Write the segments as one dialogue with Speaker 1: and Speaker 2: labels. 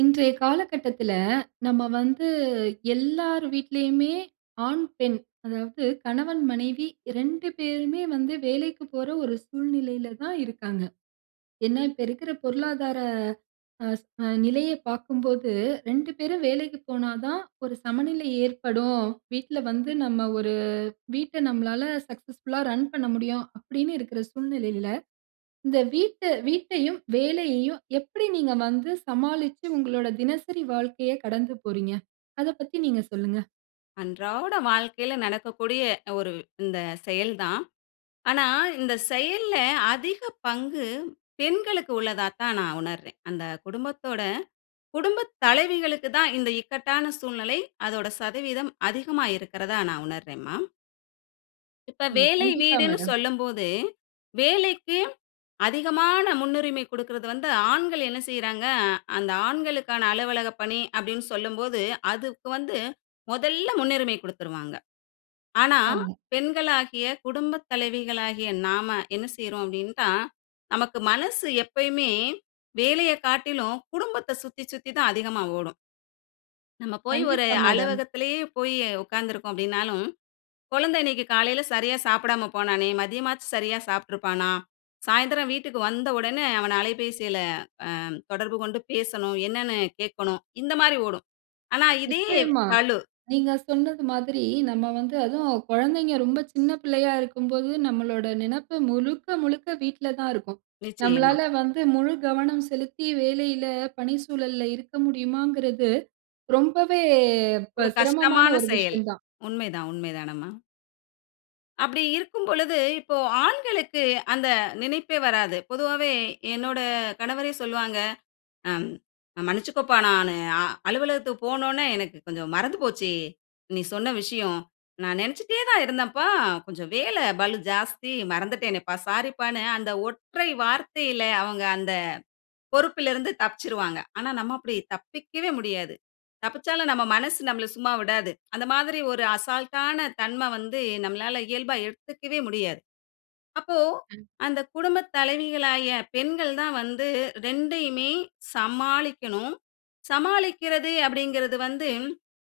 Speaker 1: இன்றைய காலகட்டத்தில, நம்ம வந்து எல்லார் வீட்லயுமே ஆண், பெண், அதாவது கணவன், மனைவி 2 பேருமே வந்து வேலைக்கு போற ஒரு சூழ்நிலையில தான் இருக்காங்க. ஏன்னா, இப்ப இருக்கிற பொருளாதார அஸ் அ நிலையை பார்க்கும்போது 2 பேரும் வேலைக்கு போனா தான் ஒரு சமநிலை ஏற்படும். வீட்ல வந்து நம்ம ஒரு வீட்ட நம்மளால சக்சஸ்ஃபுல்லா ரன் பண்ண முடியும். அப்படின்னு இருக்கிற சூழ்நிலையில, இந்த வீட்டை வீட்டையும் வேலையையும் எப்படி நீங்க வந்து சமாளிச்சு உங்களோட தினசரி வாழ்க்கையை கடந்து போறீங்க? அதை பத்தி நீங்க சொல்லுங்க.
Speaker 2: அன்றாட வாழ்க்கையில நடக்கக்கூடிய ஒரு இந்த செயல் தான். ஆனா, இந்த செயல்ல அதிக பங்கு பெண்களுக்கு உள்ளதாத்தான் நான் உணர்றேன். அந்த குடும்பத்தோட, குடும்பத் தலைவிகளுக்கு தான் இந்த இக்கட்டான சூழ்நிலை அதோட சதவீதம் அதிகமா இருக்கிறதா நான் உணர்றேன்ம்மா. இப்ப
Speaker 1: ம்.
Speaker 2: வேலை
Speaker 1: கண்டிப்பா
Speaker 2: வீடுன்னு
Speaker 1: மேடம்.
Speaker 2: சொல்லும்போது, வேலைக்கு அதிகமான முன்னுரிமை குடுக்கிறது வந்து, ஆண்கள் என்ன செய்றாங்க, அந்த ஆண்களுக்கான அலுவலக பணி அப்படின்னு சொல்லும்போது, அதுக்கு வந்து மொதல்ல முன்னுரிமை குடுத்துருவாங்க. ஆனா
Speaker 1: ஆமா.
Speaker 2: பெண்களாகிய, குடும்பத் தலைவிகளாகிய நாம என்ன செய்றோம் அப்படின்னா, நமக்கு மனசு எப்பயுமே வேலையை காட்டிலும் குடும்பத்தை சுத்தி சுத்தி தான் அதிகமா ஓடும். நம்ம போய் ஒரு
Speaker 1: கண்டிப்பா மேடம்.
Speaker 2: அலுவலகத்திலேயே போய் உட்காந்துருக்கோம் அப்படின்னாலும், "குழந்தை இன்னைக்கு காலையில சரியா சாப்பிடாம போனானே, மதியமாச்சும் சரியா சாப்பிட்டுருப்பானா? சாயந்திரம் வீட்டுக்கு வந்த உடன அவனை அலைபேசியில அ தொடர்பு கொண்டு பேசணும். என்னன்னு கேட்கணும்." இந்த மாரி ஓடும். ஆனா இதே
Speaker 1: நிச்சயமா.
Speaker 2: பளு.
Speaker 1: நீங்க சொன்னது மாதிரி நம்ம வந்து அதுவும் குழந்தைங்க ரொம்ப சின்ன பிள்ளையா இருக்கும்போது, நம்மளோட நினைப்பு முழுக்க முழுக்க வீட்ல தான் இருக்கும்.
Speaker 2: நிச்சயமா.
Speaker 1: நம்மளால வந்து முழு கவனம் செலுத்தி வேலையில, பணிச்சூழல்ல இருக்க முடியுமாங்கிறது ரொம்பவே ப
Speaker 2: ஒரு
Speaker 1: சிரமமான
Speaker 2: கஷ்டமான
Speaker 1: ஒரு
Speaker 2: செயல்.
Speaker 1: விஷயம் தான்.
Speaker 2: உண்மைதான் உண்மை தானம்மா. அப்படி இருக்கும்பொழுது. இப்போ, ஆண்களுக்கு அந்த நினைப்பே வராது. பொதுவாவே, என்னோட கணவரே சொல்லுவாங்க. அ மன்னிச்சுக்கோப்பா நானு அ அலுவலகத்துக்கு போனோன, எனக்கு கொஞ்சம் மறந்து போச்சு! நீ சொன்ன விஷயம். நான் நெனச்சிட்டே தான் இருந்தேன்ப்பா, கொஞ்சம் வேல பலு ஜாஸ்தி, மறந்துட்டேனேப்பா, சாரிப்பான்னு அந்த ஒற்றை வார்த்தைல, அவங்க அந்த பொறுப்பிலருந்து தப்பிச்சுருவாங்க. ஆனா நம்ம அப்படி தப்பிக்கவே முடியாது. தப்பிச்சாலும் நம்ம மனசு நம்மள சும்மா விடாது. அந்த மாதிரி ஒரு அசால்டான தன்ம வந்து நம்மளால இயல்பா எடுத்துக்கவே முடியாது. அப்போ,
Speaker 1: அ.
Speaker 2: அந்த குடும்ப தலைவிகளாகிய பெண்கள் தான் வந்து 2யுமே சமாளிக்கணும். சமாளிக்கிறது அப்படிங்கிறது வந்து,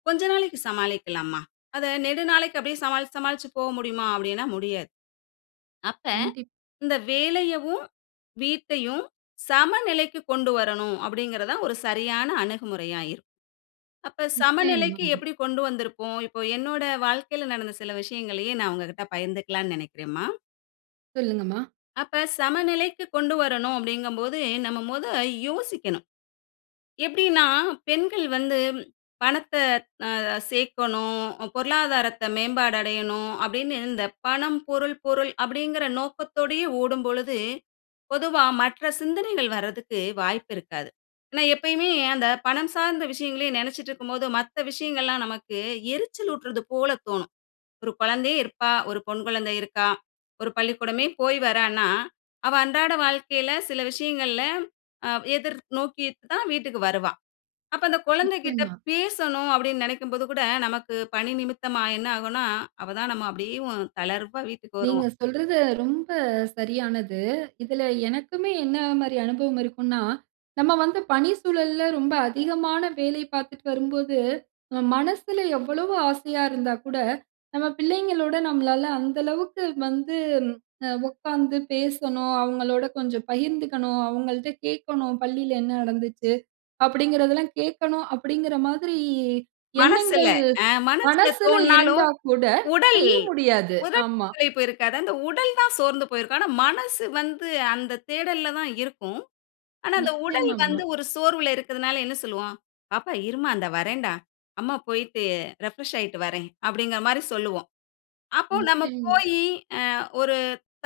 Speaker 2: கொஞ்ச நாளைக்கு சமாளிக்கலாம்மா. அத நெடு நாளைக்கு அப்படியே சமாளிச்சு, சமாளிச்சு போ முடியுமா அப்படின்னா, முடியாது. அப்ப
Speaker 1: கண்டிப்
Speaker 2: இந்த வேலையவும், வீட்டையும் சமநிலைக்கு கொண்டு வரணும் அப்படிங்கிறது தான் ஒரு சரியான அணுகுமுறையா இருக்கும். அப்ப சமநிலைக்கு
Speaker 1: நிச்சயமாம்மா.
Speaker 2: எப்படி கொண்டு வந்திருப்போம்? இப்போ என்னோட வாழ்க்கைல நடந்த சில விஷயங்களையே நான் உங்க கிட்ட பகிர்ந்துக்கலாம்ன்னு நெனைக்கிறேன்ம்மா.
Speaker 1: புரியிதுங்கம்மா.
Speaker 2: அப்ப சமநிலைக்கு கொண்டு வரணு அப்டிங்கும் போது, நம்ம மொத யோசிக்கணும். எப்டின்னா பெண்கள் வந்து பணத்த அ சேர்க்கணும், பொருளாதாரத்த மேம்பாடு அடையணும் அப்டின்னு இந்த பணம், பொருள், பொருள் அப்படிங்கிற நோக்கத்தோடைய ஓடும்பொழுது, பொதுவா மற்ற சிந்தனைகள் வரதுக்கு வாய்ப்பு இருக்காது. ஏன்னா, எப்பயுமே அந்த பணம் சார்ந்த விஷயங்களையே நினைச்சிட்டு இருக்கும்போது மத்த விஷயங்கள்லாம் நமக்கு எரிச்சல் ஊட்றது போல தோணும். ஒரு குழந்தையே இருப்பா, ஒரு பெண் குழந்தை இருக்கா, ஒரு பள்ளிக்கூடமே போய் வரான்னா. அவ அன்றாட வாழ்க்கையில சில விஷயங்கள்ல அ எதிர் நோக்கி தான் வீட்டுக்கு வருவா. அப்ப அந்த குழந்தைகிட்ட
Speaker 1: நிச்சயமா.
Speaker 2: பேசணும் அப்டின்னு நினைக்கும்போது கூட நமக்கு பணி நிமித்தமா என்ன ஆகும்னா, அவ தான் நம்ம அப்டியேவு தளர்வா வீட்டுக்கு வருவோம்
Speaker 1: நீங்க சொல்றது ரொம்ப சரியானது. இதுல எனக்குமே என்ன மாரி அனுபவம் இருக்குன்னா, நம்ம வந்து பணி சூழல்ல ரொம்ப அதிகமான வேலை பார்த்துட்டு வரும்போது, மனசுல எவ்வளவு ஆசையா இருந்தா கூட, நம்ம பிள்ளைங்களோடு நம்மளால அந்த அளவுக்கு வந்து, அ உட்கார்ந்து பேசணும், அவங்களோட கொஞ்சம் பகிர்ந்துகணும். அவங்கள்ட கேட்கணும், "பள்ளியில என்ன நடந்துச்சு." அப்டிங்கிறதெல்லாம், கேட்கணும் அப்டிங்கிற மாதிரி
Speaker 2: மனசுல
Speaker 1: எண்ணங்கள்
Speaker 2: ஆ மனசுல
Speaker 1: மனசுல
Speaker 2: தோன்னாலும்.
Speaker 1: இருந்தா கூட
Speaker 2: உடல்
Speaker 1: செய்ய முடியாது.
Speaker 2: உடல்
Speaker 1: ஆமா.
Speaker 2: களைப்பு இருக்காது. அந்த உடல் தான் சோர்ந்து போயிருக்கும். ஆனா, மனசு வந்து அந்த தேடல்ல தான் இருக்கும். ஆனா, அந்த உடல்
Speaker 1: நிச்சயமா மா.
Speaker 2: வந்து ஒரு சோர்வுல இருக்குறதனால என்ன சொல்வோம், "பாப்பா இருமா இந்த வர்றேன்டா. அம்மா போய்ட்டு ரிஃப்ரெஷ் ஆயிட்டு வர்றேன்" அப்டிங்கிற மாரி சொல்லுவோம். அப்போ நம்ம
Speaker 1: நிச்சயமா.
Speaker 2: போயி அ ஒரு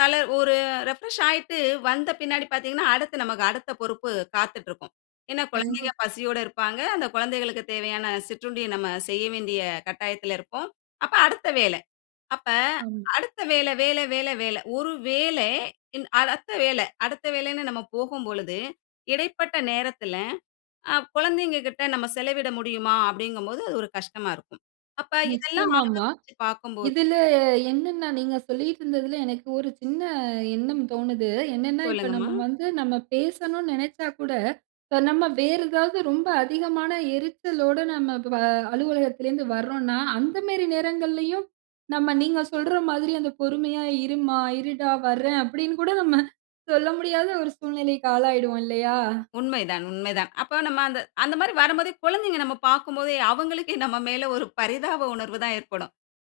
Speaker 2: தல ஒரு ரிஃப்ரெஷ் ஆயிட்டு வந்த பின்னாடி பார்த்திங்கன்னா, அடுத்து நமக்கு அடுத்த பொறுப்பு காத்துட்டு இருக்கும். ஏன்னா, குழந்தைங்க
Speaker 1: கண்டிப்பா.
Speaker 2: பசியோடு இருப்பாங்க. அந்த குழந்தைகளுக்குத் தேவையான சிற்றுண்டிய நம்ம செய்ய வேண்டிய கட்டாயத்துல இருப்போம். அப்போ அடுத்த வேலை அப்போ
Speaker 1: ஆமா.
Speaker 2: அடுத்த வேல வேல வேல வேல ஒரு வேலை ன் அடுத்த வேலை அடுத்த வேலைன்னு நம்ம போகும்பொழுது இடைப்பட்ட நேரத்துல, அ குழந்தைங்க கிட்ட நம்ம செலவிட முடியுமா அப்டிங்கும்போது அது ஒரு கஷ்டமா இருக்கும். அப்ப இதெல்லாம்
Speaker 1: நிச்சயமா மா.
Speaker 2: ஆலோசிச்சு பார்க்கும்போது
Speaker 1: இதுல என்னென்னா நீங்க சொல்லிட்டு இருந்ததுல எனக்கு ஒரு சின்ன எண்ணம் தோணுது. என்னென்னா இப்ப
Speaker 2: சொல்லுங்கம்மா.
Speaker 1: நம்ம வந்து, நம்ம பேசணுனு நினச்சா கூட, நம்ம வேறு ஏதாவது ரொம்ப அதிகமான எரிச்சலோடு நம்ம ப அலுவலகத்திலருந்து வர்றோன்னா, அந்த மாரி நேரங்கள்லயும் நம்ம நீங்க சொல்ற மாதிரி அந்த பொறுமையா, "இருமா, இருடா வர்றேன்," அப்டினு கூட நம்ம சொல்ல முடியாத ஒரு சூழ்நிலைக்கு ஆளாயிடுவோம் இல்லையா?
Speaker 2: உண்மை தான் உண்மை தான். அப்ப நம்ம அந்த அந்த மாரி வரும்போதே குழந்தைங்க நம்ம பார்க்கும்போது அவங்களுக்கே நம்ம மேல ஒரு பரிதாப உணர்வு தான் ஏற்படும்.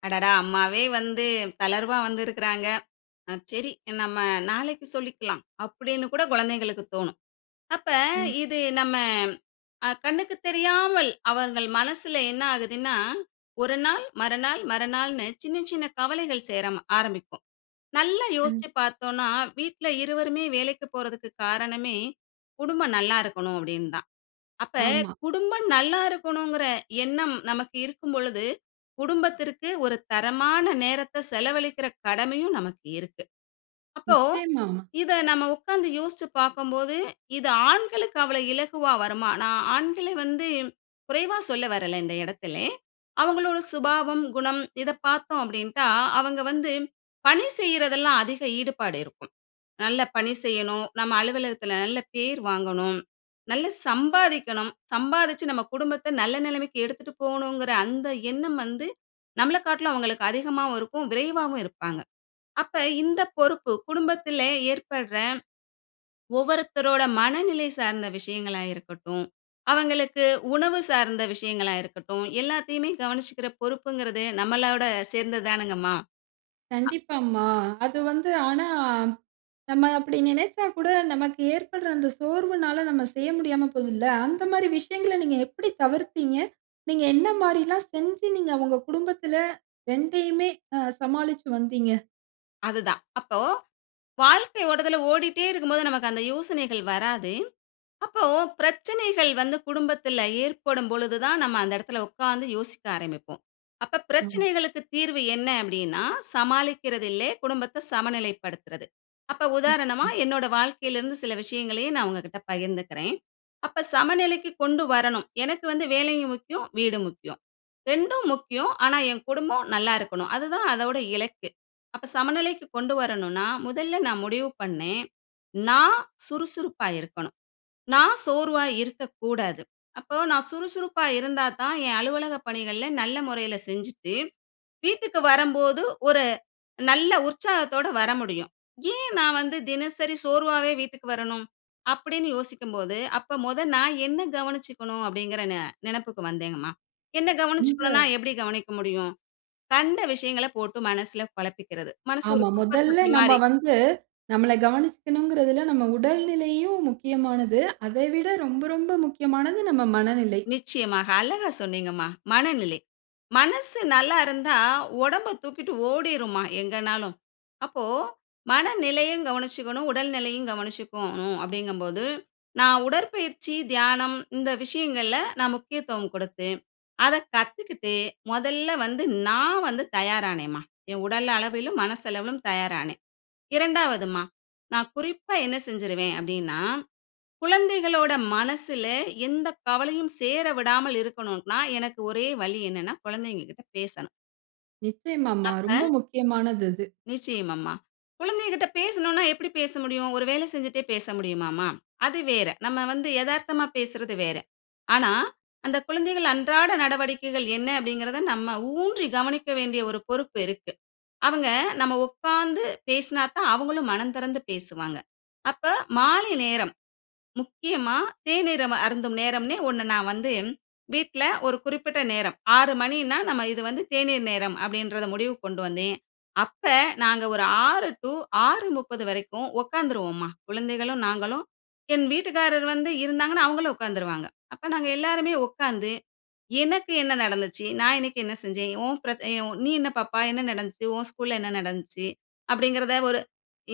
Speaker 2: "அடடா! அம்மாவே வந்து தளர்வா வந்து இருக்கிறாங்க. சரி நம்ம நாளைக்கு சொல்லிக்கெல்லாம்" அப்டின்னு கூட குழந்தைகளுக்கு தோன்னும். அப்ப
Speaker 1: ம்.
Speaker 2: இது நம்ம அ கண்ணுக்கு தெரியாமல் அவர்கள் மனசுல என்ன ஆகுதுன்னா, ஒரு நாள் மறுநாள் மறுநாள்னு சின்ன சின்ன கவலைகள் சேர ஆரம்பிக்கும். நல்லா
Speaker 1: ம்.
Speaker 2: யோசிச்சு பார்த்தோன்னா, வீட்ல இருவருமே வேலைக்கு போறதக்கு காரணமே குடும்பம் நல்லா இருக்கணும் அப்டின்னு தான். அப்ப
Speaker 1: ஆமா.
Speaker 2: குடும்பம் நல்லா இருக்கணும்ங்கிற எண்ணம் நமக்கு இருக்கும் பொழுது குடும்பத்திற்கு ஒரு தரமான நேரத்த செலவழிக்கிற கடமையும் நமக்கு இருக்கு. அப்போ,
Speaker 1: நிச்சயமா மா.
Speaker 2: இத நம்ம உட்கார்ந்து யோசிச்சு பார்க்கும்போது இது ஆண்களுக்கு அவ்வளவு இலகுவா வருமா? நான் ஆண்கள வந்து குறைவா சொல்ல வரல இந்த இடத்தில. அவங்களோட சுபாவம், குணம் இத பார்த்தோம் அப்டின்டா அவங்க வந்து, பணி செய்றதெல்லாம் அதிக ஈடுபாடு இருக்கும். நல்ல பணி செய்யணும், நம்ம அலுவலகத்துல நல்ல பேர் வாங்கணும், நல்லா சம்பாதிக்கணும். சம்பாதிச்சு நம்ம குடும்பத்த நல்ல நிலைமைக்கு எடுத்துகிட்டு போகணுங்கிற அந்த எண்ணம் வந்து, நம்மள காட்லும் அவங்களுக்கு அதிகமாவும் இருக்கும், விரைவாவும் இருப்பாங்க. அப்ப இந்த பொறுப்பு குடும்பத்துல ஏற்பட்ற ஒவ்வொருத்தரோட மனநிலை சார்ந்த விஷயங்களா இருக்கட்டும், அவங்களுக்கு உணவு சார்ந்த விஷயங்களா இருக்கட்டும். எல்லாத்தையுமே கவனிச்சுக்கிற பொறுப்புங்கிறது நம்ளோட சேர்ந்தது தானங்கம்மா. ஆ
Speaker 1: கண்டிப்பா மா. அது வந்து. ஆனா, நம்ம அப்படி நினச்சா கூட நமக்கு ஏற்படுற அந்த சோர்வுனால நம்ம செய்ய முடியாம போதுல்ல. அந்த மாதிரி விஷயங்கள நீங்க எப்படி தவிர்த்தீங்க? நீங்க என்ன மாரி எல்லாம் செஞ்சு நீங்க உங்க குடும்பத்துல 2யுமே அ சமாளிச்சு வந்தீங்க?
Speaker 2: அதுதான். அப்போ, வாழ்க்கை ஓட்டத்தில ஓடிட்டே இருக்கும்போது நமக்கு அந்த யோசனைகள் வராது. அப்போ பிரச்சனைகள் வந்து குடும்பத்தில ஏற்படும் பொழுது தான், நம்ம அந்த இடத்தில உட்கார்ந்து யோசிக்க ஆரம்பிப்போம். அப்ப
Speaker 1: ஆம்.
Speaker 2: பிரச்சனைகளுக்கு தீர்வு என்ன அப்படின்னா, சமாளிக்கிறது இல்ல, குடும்பத்தை சமநிலைப்படுத்துறது. அப்ப உதாரணமா
Speaker 1: [unintelligible]
Speaker 2: என்னோட வாழ்க்கையில இருந்து சில விஷயங்களையே நான் உங்ககிட்ட பகிர்ந்துக்கிறேன். அப்ப சமநிலைக்கு கொண்டு வரணும். எனக்கு வந்து வேலையும் முக்கியம், வீடும் முக்கியம். ரெண்டும் முக்கியம். ஆனா என் குடும்பம் நல்லா இருக்கனும். அதுதான் அதோட இலக்கு. அப்ப சமநிலைக்கு கொண்டு வரணும்னா முதல்ல நான் முடிவு பண்ணேன், நான் சுறுசுறுப்பா இருக்கனும், நான் சோர்வா இருக்கக்கூடாது. அப்ப நான் சுறுசுறுப்பா இருந்தாத்தான் என் அலுவலக பணிகள்ல நல்ல முறையில செஞ்சுட்டு, வீட்டுக்கு வரம்போது ஒரு நல்ல உற்சாகத்தோட வர முடியும். "ஏன் நான் வந்து தினசரி சோர்வாவே வீட்டுக்கு வரணும்?" அப்படின்னு யோசிக்கும்போது, "அப்ப முத நான் என்னை கவனிச்சுக்கணும்." அப்படிங்கிற நெ நெனைப்புக்கு வந்தேங்கம்மா. என்னை
Speaker 1: உங்க
Speaker 2: கவனிச்சுக்கணும்னா, எப்படி கவனிக்க முடியும்? கண்ட விஷயங்களை போட்டு மனசில குழப்பிக்கிறது. மனசு ஒரு
Speaker 1: ஆமா.
Speaker 2: குப்பை
Speaker 1: முதல்ல
Speaker 2: தொட்டி
Speaker 1: நம்ம
Speaker 2: மாரி.
Speaker 1: வந்து நம்மள கவனிச்சுக்கனுங்கிறதுல்ல, நம்ம உடல் நிலையும் முக்கியமானது. அதை விட ரொம்ப ரொம்ப முக்கியமானது நம்ம மனநிலை.
Speaker 2: நிச்சயமாக. அழகா சொன்னீங்கம்மா. "மனநிலை." மனசு நல்லா இருந்தா, உடம்பை தூக்கிட்டு ஓடிரும்மா எங்கன்னாலும். அப்போ மனநிலையும் கவனிச்சுக்கணும், உடல் நிலையும் கவனிச்சுக்கோணும் அப்படிங்கும்போது, நான் உடற்பயிற்சி, தியானம் இந்த விஷயங்கள்ல நான் முக்கியத்துவம் குடுத்து, அதை கத்துக்கிட்டு முதல்ல வந்து நான் வந்து தயார் ஆனேம்மா. என் உடல் அளவிலும், மனசளவிலும் தயார் ஆனேன். இரண்டாவதும்மா நான் குறிப்பா என்ன செஞ்சுருவேன் அப்படின்னா, குழந்தைகளோட மனசில எந்த கவலையும் சேர விடாமல் இருக்கக்கணும்னா, எனக்கு ஒரே வழி என்னன்னா குழந்தைங்ககிட்ட பேசணும்.
Speaker 1: நிச்சயமாம்மா.
Speaker 2: அப்ப
Speaker 1: ரொம்ப முக்கியமானது அது.
Speaker 2: நிச்சயமாம்மா. குழந்தைகள்ட்ட பேசணும்னா, எப்படி பேச முடியும்? ஒரு வேலை செஞ்சுட்டே பேச முடியுமாம்மா? அது வேற. நம்ம வந்து எதார்த்தமா பேசுறது வேற. ஆனா, "அந்த குழந்தைகள் அன்றாட நடவடிக்கைகள் என்ன?" அப்படீங்கிறத, நம்ம ஊன்றி கவனிக்க வேண்டிய ஒரு பொறுப்பு இருக்கு. அவுங்க, நம்ம உக்காந்து பேசுனாத்தான் அவுங்களும் மனந்திறந்து பேசுவாங்க. அப்ப மாலை நேரம், முக்கியமா தேநீர் நம்ம அம அருந்தும் நேரம்ன்னே ஒண்ணு நான் வந்து வீட்ல ஒரு குறிப்பிட்ட நேரம். "6:00 மணின்னா, நம்ம இது வந்து தேநீர் நேரம்." அப்படின்றத முடிவுக்கு கொண்டு வந்தேன். அப்ப நாங்க ஒரு 6:00 டூ 6:30 வரைக்கும் உக்காந்துருவோம்மா. குழந்தைகளும், நாங்களும், என் வீட்டுக்காரரு வந்து இருந்தாங்கன்னா அவுங்களும் உக்காந்துருவாங்க. அப்ப நாங்க எல்லாருமே உக்காந்து, "எனக்கு என்ன நடந்துச்சு? நான் இன்னைக்கு என்ன செஞ்சேன்? உன் பிரச் எ உ நீ என்ன பாப்பா? என்ன நடந்துச்சு? உன் ஸ்கூல்ல என்ன நடந்துச்சு?" அப்படீங்கிறத ஒரு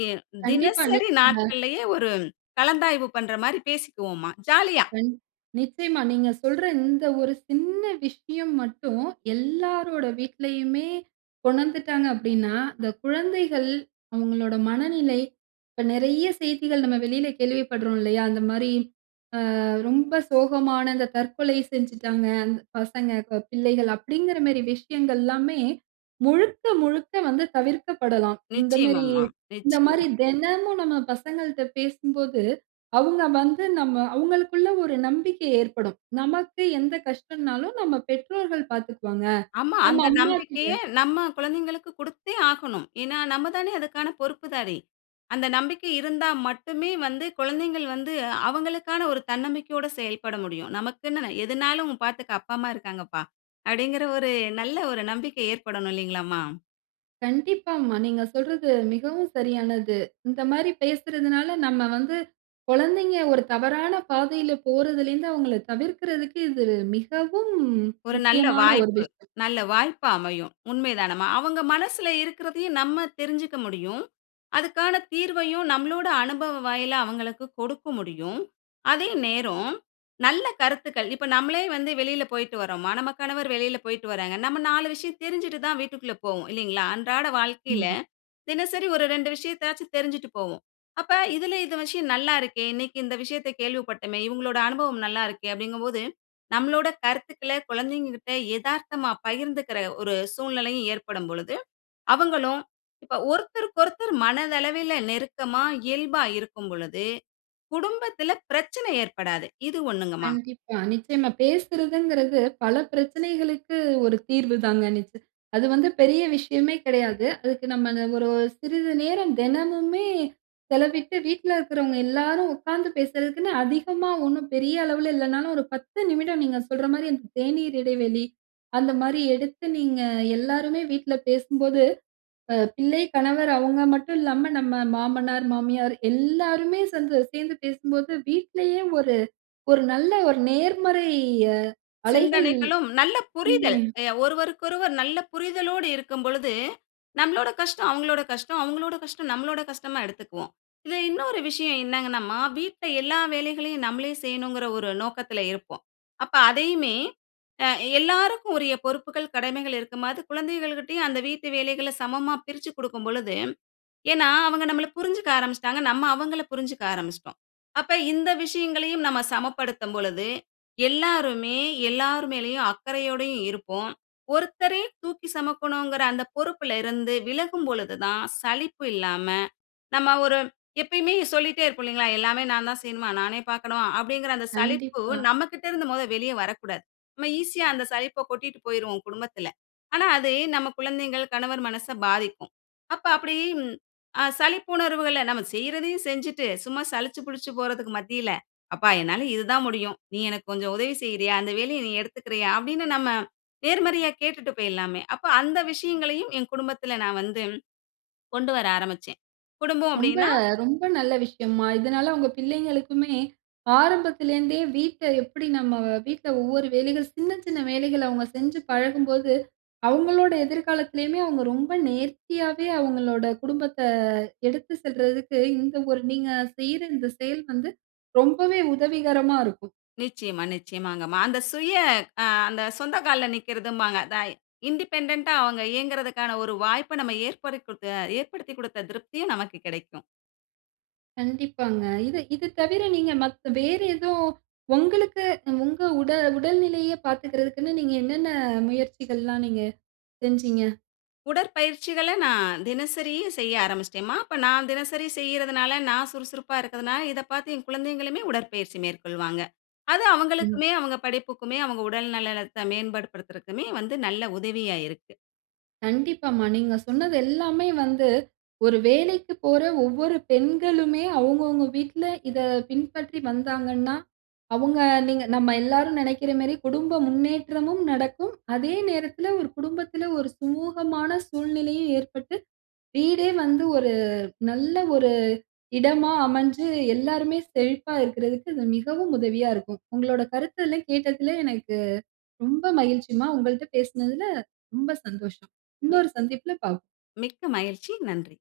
Speaker 2: ஏ
Speaker 1: கண்டிப்பா.
Speaker 2: தினசரி
Speaker 1: நீங்க
Speaker 2: நாட்கள்லயே ஒரு கலந்தாய்வு பண்ணுற மாரி பேசிக்குவோம்மா, ஜாலியா.
Speaker 1: கண் நிச்சயமா. நீங்க சொல்ற இந்த ஒரு சின்ன விஷயம் மட்டும், எல்லாரோட வீட்லயுமே உணர்ந்துட்டாங்க அப்படீன்னா, இந்த குழந்தைகள் அவுங்களோட மனநிலை இப்ப நெறைய செய்திகள் நம்ம வெளில கேள்விப்படுறோம், இல்லையா? இந்த மாரி அ ரொம்ப சோகமான இந்த, "தற்கொலை செஞ்சுட்டாங்க, அந் பசங்க ப பிள்ளைகள்." அப்படீங்கிற மேரி விஷயங்கள்லாமே, முழுக்க முழுக்க வந்து தவிர்க்கப்படலாம். இந்த மேரி
Speaker 2: நிச்சயமாம்மா.
Speaker 1: இந்த
Speaker 2: நிச்சயமா.
Speaker 1: மாரி தினமும் நம்ம பசங்கள்ட்ட பேசும்போது, அவுங்க வந்து நம்ம அவுங்களுக்குள்ள ஒரு நம்பிக்கை ஏற்படும். நமக்கு எந்த கஷ்டம்னாலும், நம்ம பெற்றோர்கள் பாத்துக்குவாங்க.
Speaker 2: ஆமா!
Speaker 1: நம்ம
Speaker 2: அந்த
Speaker 1: அம்மா கிட்ட
Speaker 2: நம்பிக்கையை நம்ம குழந்தைங்களுக்கு குடுத்தே ஆகணும். ஏன்னா, நம்ம தானே அதுக்கான பொறுப்புதாரி. அந்த நம்பிக்கை இருந்தா மட்டுமே வந்து குழந்தைங்கள் வந்து அவங்களுக்கான ஒரு தன்னம்பிக்கையோட செயல்பட முடியும். "நமக்குன்னு எதுனாலும் பாத்துக்க அப்பா, அம்மா இருக்காங்கப்பா!" அப்படீங்கிற ஒரு நல்ல ஒரு நம்பிக்கை ஏற்படணும் இல்லைங்களாம்மா?
Speaker 1: கண்டிப்பாம்மா. நீங்க சொல்றது மிகவும் சரியானது. இந்த மாரி பேசுறதனால, நம்ம வந்து கொழந்தைங்க ஒரு தவறான பாதையில போறதிலிந்து அவுங்கள தவிர்க்கிறதற்கு இது மிகவும்
Speaker 2: ஒரு நல்ல
Speaker 1: முக்கியமான ஒரு
Speaker 2: வாய்ப்பு
Speaker 1: விஷயம்.
Speaker 2: நல்ல வாய்ப்பா அமையும். உண்மைதானம்மா? அவுங்க மனசுல இருக்குறதையும் நம்ம தெரிஞ்சுக்க முடியும். அதுக்கான தீர்வையும் நம்ளோட அனுபவ வாயிலா அவுங்களுக்கு கொடுக்க முடியும். அதே நேரம், நல்ல கருத்துக்கள் இப்ப நம்மலே வந்து வெளில போயிட்டு வர்றோமா, நம்ம கணவர் வெளில போயிட்டு வர்றாங்க. நம்ம 4 விஷயம் தெரிஞ்சுட்டு தான் வீட்டுக்குள்ள போவோம் இல்லிங்களா? அன்றாட
Speaker 1: ம்.
Speaker 2: வாழ்க்கையில,
Speaker 1: மா.
Speaker 2: தினசரி ஒரு 2 விஷயத்தயாச்சு தெரிஞ்சுட்டு போவோம். அப்ப இதுல "இந்த விஷயம் நல்லாருக்கே, இன்னக்கி இந்த விஷயத்த கேள்விப்பட்டமே, இவுங்களோட அனுபவம் நல்லாருக்கே" அப்டிங்கும் போது நம்மளோட கருத்துக்கள கொழந்தைங்க கிட்ட எதார்த்தமா பகிர்ந்துக்கிற ஒரு சூழ்நிலையும் ஏற்படும் பொழுது, அவுங்களும் இப்ப ஒருத்தருக்கொருத்தர் மனதளவில நெருக்கமா, இயல்பா இருக்கும் பொழுது குடும்பத்துல பிரச்சனை ஏற்படாது, இது ஒண்ணுங்கம்மா.
Speaker 1: கண்டிப்பா. நிச்சயமா. பேசுறதுங்கிறது பல பிரச்சனைகளுக்கு ஒரு தீர்வு தாங்க நிச்சய அது வந்து பெரிய விஷயமே கெடையாது. அதுக்கு நம்ம அந்த ஒரு சிறிது நேரம் தெனமுமே செலவிட்டு, வீட்ல இருக்குறவங்க எல்லாரும் உக்காந்து பேசுறதக்குன்னு அதிகமா ஒண்ணும் பெரிய அளவுல இல்லனாலும், ஒரு 10 நிமிடம் நீங்க சொல்ற மாரி அந்த தேநீர் இடைவெளி அந்த மாதிரி எடுத்து, நீங்க எல்லாருமே வீட்ல பேசும்போது, அ பிள்ளை, கணவர் அவுங்க மட்டும் இல்லாம, நம்ம மாமனார், மாமியார் எல்லாருமே சேந்து சேந்து பேசும்போது, வீட்லயே ஒரு ஒரு நல்ல ஒரு நேர்மறைய அலைகள்.
Speaker 2: சிந்தனைகளும், நல்ல
Speaker 1: ம்.
Speaker 2: புரிதல்
Speaker 1: தனே
Speaker 2: எ ஒருவருக்கொருவர் நல்ல புரிதலோடு இருக்கும் பொழுது, நம்பளோட கஷ்டம் அவுங்களோட கஷ்டம், அவுங்களோட கஷ்டம் நம்ளோட கஷ்டமா எடுத்துக்குவோம். இதுல இன்னொரு விஷயம் என்னங்கன்னாம்மா, வீட்ல எல்லா வேலைகளையும் நம்மளே செய்யணுங்கிற ஒரு நோக்கத்துல இருப்போம். அப்ப அதையுமே, அ எல்லாருக்கும் உரிய பொறுப்புகள் கடமைகள் இருக்கும். அது குழந்தைகள்கிட்டயும் அந்த வீட்டு வேலைகள சமமா பிரிச்சு குடுக்கும் பொழுது, ஏன்னா அவுங்க நம்மள புரிஞ்சுக்க ஆரம்பிச்சுடாங்க, நம்ம அவுங்கள புரிஞ்சுக்க ஆரம்பிச்சுடோம். அப்ப இந்த விஷயங்களையும் நம்ம சமப்படுத்தும் பொழுது, எல்லாருமே எல்லார் மேலயும் அக்கறையோடையும் இருப்போம். ஒருத்தரே தூக்கி செமக்கணுங்கிற அந்த பொறுப்புல இருந்து விலகும் பொழுது தான் சளிப்பு இல்லாம, நம்ம ஒரு எப்பயுமே சொல்லிட்டே இருப்போம் இல்லிங்களா? "எல்லாமே நான் தான் செய்யணுமா? நானே பாக்கணுமா?" அப்டிங்கிற அந்த சலிப்பு
Speaker 1: கண்டிப்பா.
Speaker 2: நம்மகிட்ட இருந்து மொத வெளிய வரக்கூடாது. நம்ம ஈஸியா அந்த சலிப்ப கொட்டிட்டு போயிருவோம் குடும்பத்துல, ஆனா அது நம்ம குழந்தைங்கள், கணவர் மனச பாதிக்கும். அப்ப அப்படி ம் அ சலிப்புணர்வுகள நம்ம செய்றதையும் செஞ்சுட்டு, சும்மா சலிச்சி புலிச்சி போறதுக்கு மத்தியில, "அப்பா என்னால இதுதான் முடியும், நீ எனக்கு கொஞ்சம் உதவி செய்யிறியா? அந்த வேலையை நீ எடுத்துக்கிறயா?" அப்டின்னு நம்ம நேர்மறையா கேட்டுட்டு பேயிடலாமே. அப்ப அந்த விஷயங்களையும் என் குடும்பத்துல நா வந்து கொண்டு வர ஆரம்பிச்சேன். குடும்பம்
Speaker 1: ரொம்ப
Speaker 2: அப்படின்னா
Speaker 1: ரொம்ப நல்ல விஷயம்மா. இதனால உங்க பிள்ளைங்களுக்குமே, ஆரம்பத்திலேந்தே வீட்ட எப்படி நம்ம வ வீட்ல ஒவ்வொரு வேலைகள், சின்ன சின்ன வேலைகள அவுங்க செஞ்சி பழகும்போது, அவுங்களோட எதிர்காலத்திலயுமே அவுங்க ரொம்ப நேர்த்தியாவே அவுங்களோட குடும்பத்த எடுத்து செல்றதுக்கு இந்த ஒரு நீங்க செய்யிற இந்த செயல் வந்து ரொம்பவே உதவிகரமா இருக்கும்.
Speaker 2: நிச்சயமா, நிச்சயமாங்கம்மா. அந்த சுய அ அந்த சொந்த கால்ல நிக்கிறதும்பாங்க. அத இண்டிபெண்டென்ட்டா அவுங்க இயங்குறதுக்கான ஒரு வாய்ப்ப நம்ம ஏற்படுத்திகுதுக்க ஏற்படுத்திக் குடுத்த திருப்தியும் நமக்கு கெடைக்கும்.
Speaker 1: கண்டிப்பாங்க. இது இது தவிர நீங்க மத் வேறு ஏதோ உங்களுக்கு, உங்க உடல் உடல்நிலைய பாத்துகிறதுக்குனு நீங்க என்னென்ன முயற்சிகள்லாம் நீங்க செஞ்சீங்க?
Speaker 2: உடற்பயிற்சிகள நான் தினசரியும் செய்ய ஆரம்பிச்சிட்டேன்ம்மா. இப்ப நான் தினசரி செய்யிறதுனால, நான் சுறுசுறுப்பா இருக்கதுனால, இத பாத்து என் குழந்தைங்களுமே உடற்பயிற்சி மேற்கொள்வாங்க. அது
Speaker 1: ம்.
Speaker 2: அவுங்களுக்குமே, அவுங்க படிப்புக்குமே, அவுங்க உடல் நலத்த மேன்பாடு படுத்துறதுக்குமே வந்து நல்ல உதவியா இருக்கு.
Speaker 1: கண்டிப்பாம்மா. நீங்க சொன்னது எல்லாமே வந்து ஒரு வேலைக்கு போற ஒவ்வொரு பெண்களுமே அவுங்கவுங்க வீட்ல இத பின்பற்றி வந்தாங்கன்னா, அவுங்க நீங்க நம்ம எல்லாரும் நெனக்கிற மாரி குடும்ப முன்னேற்றமும் நடக்கும், அதே நேரத்துல ஒரு குடும்பத்துல, ஒரு சுமூகமான சூழ்நிலையும் ஏற்பட்டு, வீடே வந்து ஒரு நல்ல ஒரு இடமா அமஞ்சு, எல்லாருமே செழிப்பா இருக்குறதுக்கு இது மிகவும் உதவியா இருக்கும். உங்களோட கருத்து எல்லாம் கேட்டத்துல எனக்கு ரொம்ப மகிழ்ச்சிமா, உங்கள்ட்ட பேசுனதுல ரொம்ப சந்தோஷம்.
Speaker 2: மி
Speaker 1: இன்னொரு சந்திப்பில பாப்போம்.
Speaker 2: மிக்க மகிழ்ச்சி. நன்றி.